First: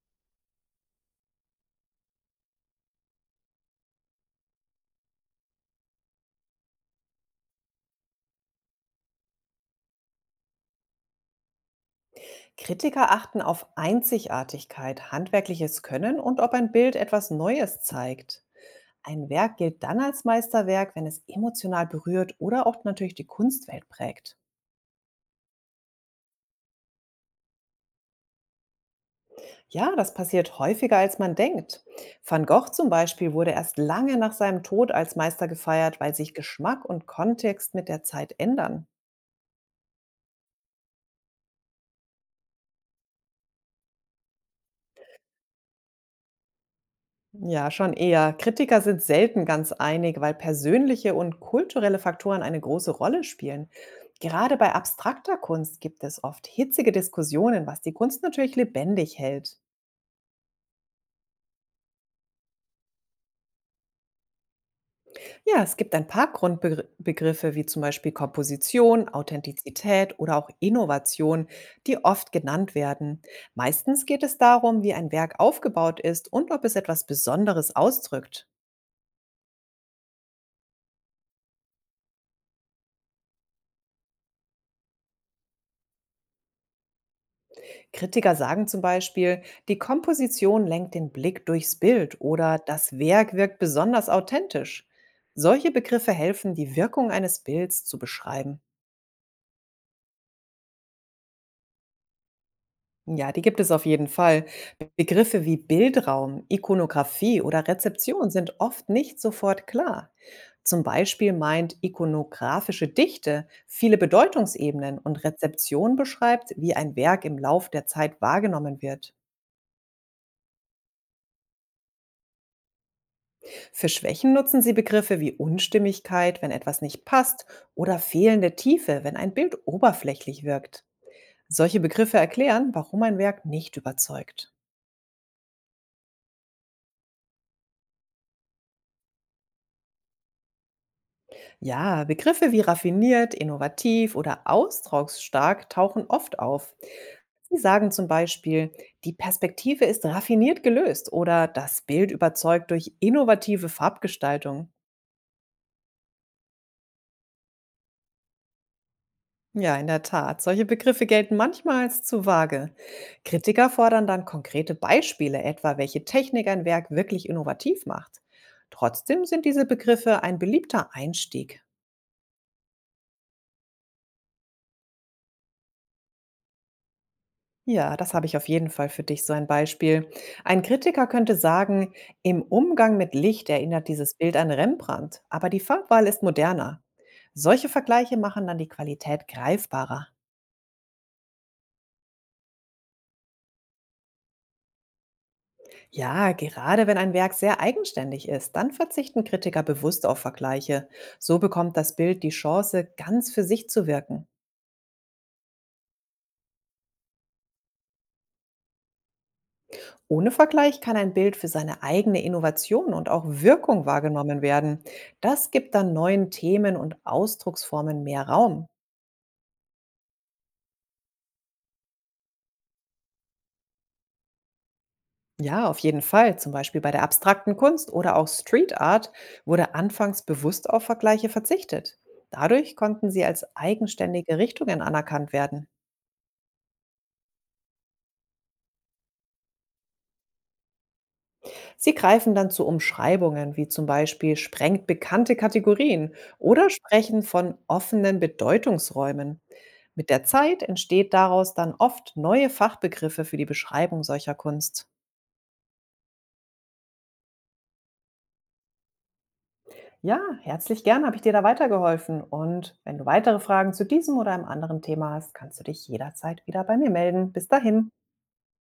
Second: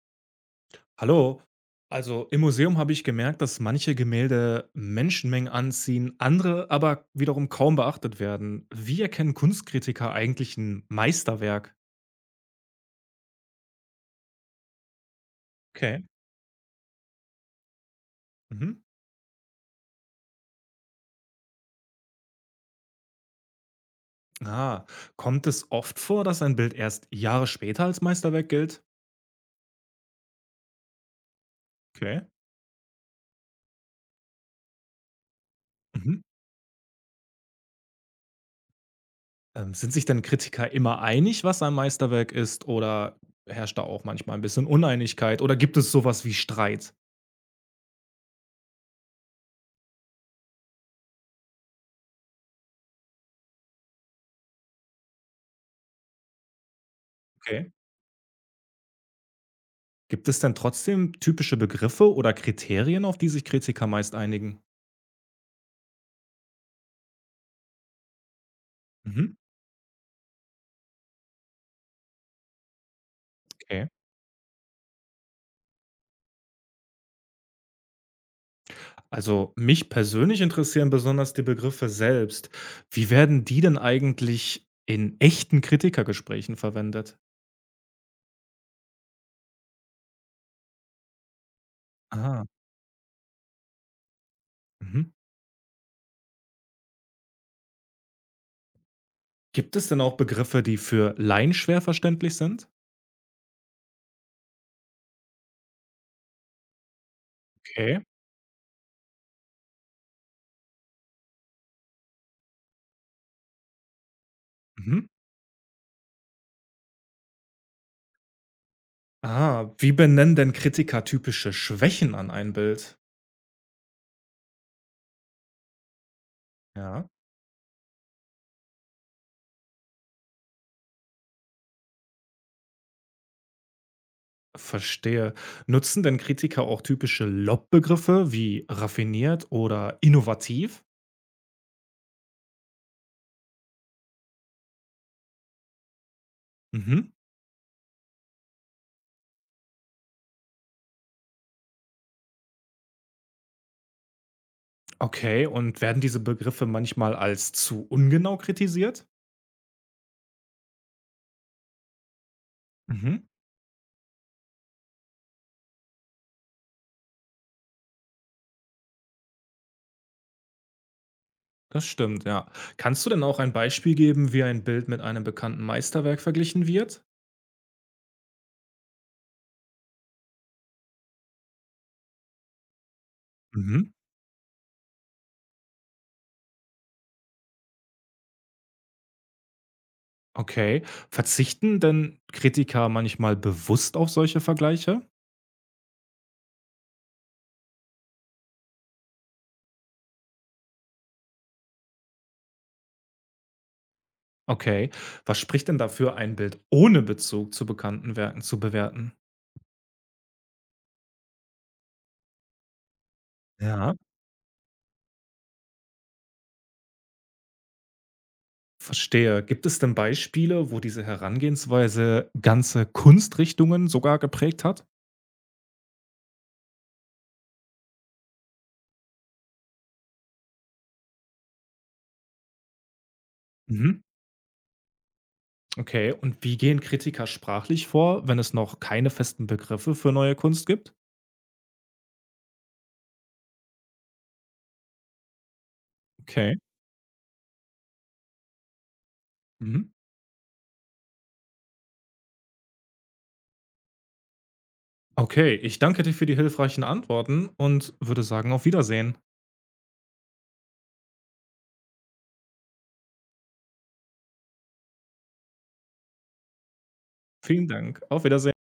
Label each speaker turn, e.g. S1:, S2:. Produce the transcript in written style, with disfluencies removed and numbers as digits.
S1: Hallo. Also im Museum habe ich gemerkt, dass manche Gemälde Menschenmengen anziehen, andere aber wiederum kaum beachtet werden. Wie erkennen Kunstkritiker eigentlich ein Meisterwerk?
S2: Kritiker achten auf Einzigartigkeit, handwerkliches
S1: Okay.
S2: Können und ob ein Bild etwas Neues zeigt.
S1: Mhm.
S2: Ein Werk gilt dann als Meisterwerk, wenn es emotional berührt oder auch natürlich die Kunstwelt prägt.
S1: Ah, kommt es oft vor, dass ein Bild erst Jahre später als Meisterwerk gilt?
S2: Ja, das passiert häufiger, als man denkt.
S1: Okay.
S2: Van Gogh zum Beispiel wurde erst lange nach seinem Tod als Meister gefeiert, weil
S1: Mhm.
S2: sich Geschmack und Kontext mit der Zeit ändern.
S1: Sind sich denn Kritiker immer einig, was ein Meisterwerk ist? Oder herrscht da auch manchmal ein bisschen Uneinigkeit? Oder gibt es sowas wie Streit?
S2: Ja, schon eher. Kritiker sind selten ganz einig, weil persönliche und kulturelle Faktoren eine große Rolle spielen. Gerade bei abstrakter Kunst gibt es oft hitzige Diskussionen,
S1: Okay.
S2: was die Kunst natürlich lebendig hält.
S1: Gibt es denn trotzdem typische Begriffe oder Kriterien, auf die sich Kritiker meist einigen?
S2: Ja, es gibt ein paar Grundbegriffe wie zum Beispiel Komposition,
S1: Mhm.
S2: Authentizität oder auch Innovation, die oft genannt werden.
S1: Okay.
S2: Meistens geht es darum, wie ein Werk aufgebaut ist und ob es etwas Besonderes ausdrückt.
S1: Also mich persönlich interessieren besonders die Begriffe selbst. Wie werden die denn eigentlich in echten Kritikergesprächen verwendet?
S2: Kritiker sagen zum Beispiel, die Komposition lenkt den Blick durchs Bild
S1: Ah,
S2: oder das Werk wirkt besonders authentisch.
S1: Mhm.
S2: Solche Begriffe helfen, die Wirkung eines Bilds zu beschreiben.
S1: Gibt es denn auch Begriffe, die für Laien schwer verständlich sind?
S2: Ja, die gibt es auf jeden Fall. Begriffe wie Bildraum, Ikonografie oder
S1: Okay.
S2: Rezeption sind oft nicht sofort klar. Zum Beispiel meint ikonografische Dichte viele Bedeutungsebenen
S1: Mhm.
S2: und Rezeption beschreibt, wie ein Werk im Lauf der Zeit wahrgenommen wird.
S1: Ah, wie benennen denn Kritiker typische Schwächen an ein Bild?
S2: Für Schwächen nutzen sie Begriffe wie Unstimmigkeit, wenn etwas nicht
S1: Ja.
S2: passt, oder fehlende Tiefe, wenn ein Bild oberflächlich wirkt. Solche Begriffe erklären, warum ein Werk nicht überzeugt.
S1: Verstehe. Nutzen denn Kritiker auch typische Lobbegriffe wie raffiniert oder innovativ?
S2: Ja, Begriffe wie raffiniert, innovativ oder ausdrucksstark tauchen oft auf.
S1: Mhm.
S2: Sie sagen zum Beispiel, die Perspektive ist raffiniert gelöst oder das Bild überzeugt durch innovative Farbgestaltung.
S1: Okay, und werden diese Begriffe manchmal als zu ungenau kritisiert?
S2: Ja, in der Tat. Solche Begriffe gelten manchmal als zu vage.
S1: Mhm.
S2: Kritiker fordern dann konkrete Beispiele, etwa welche Technik ein Werk wirklich innovativ macht. Trotzdem sind diese Begriffe ein beliebter Einstieg.
S1: Das stimmt, ja. Kannst du denn auch ein Beispiel geben, wie ein Bild mit einem bekannten Meisterwerk verglichen wird?
S2: Ja, das habe ich auf jeden Fall für dich, so ein Beispiel. Ein Kritiker könnte sagen, im Umgang mit Licht erinnert
S1: Mhm.
S2: dieses Bild an Rembrandt, aber die Farbwahl ist moderner. Solche Vergleiche machen dann die Qualität greifbarer.
S1: Okay. Verzichten denn Kritiker manchmal bewusst auf solche Vergleiche?
S2: Ja, gerade wenn ein Werk sehr eigenständig ist, dann verzichten Kritiker bewusst auf Vergleiche. So bekommt das Bild die Chance, ganz für sich zu wirken.
S1: Okay. Was spricht denn dafür, ein Bild ohne Bezug zu bekannten Werken zu bewerten?
S2: Ohne Vergleich kann ein Bild für seine eigene Innovation und auch Wirkung
S1: Ja.
S2: wahrgenommen werden. Das gibt dann neuen Themen und Ausdrucksformen mehr Raum.
S1: Verstehe. Gibt es denn Beispiele, wo diese Herangehensweise ganze Kunstrichtungen sogar geprägt hat?
S2: Ja, auf jeden Fall. Zum Beispiel bei der abstrakten Kunst oder auch Street Art wurde anfangs bewusst auf Vergleiche verzichtet. Dadurch konnten sie als
S1: Mhm.
S2: eigenständige Richtungen anerkannt werden.
S1: Okay, und wie gehen Kritiker sprachlich vor, wenn es noch keine festen Begriffe für neue Kunst gibt?
S2: Sie greifen dann zu Umschreibungen wie zum Beispiel sprengt bekannte Kategorien
S1: Okay.
S2: oder sprechen von offenen Bedeutungsräumen.
S1: Mhm.
S2: Mit der Zeit entsteht daraus dann oft neue Fachbegriffe für die Beschreibung solcher Kunst.
S1: Okay, ich danke dir für die hilfreichen Antworten und würde sagen, auf Wiedersehen.
S2: Ja, herzlich gern habe ich dir da weitergeholfen. Und wenn du weitere Fragen zu diesem oder einem anderen Thema hast, kannst du dich jederzeit wieder bei mir melden. Bis
S1: Vielen
S2: dahin.
S1: Dank. Auf Wiedersehen.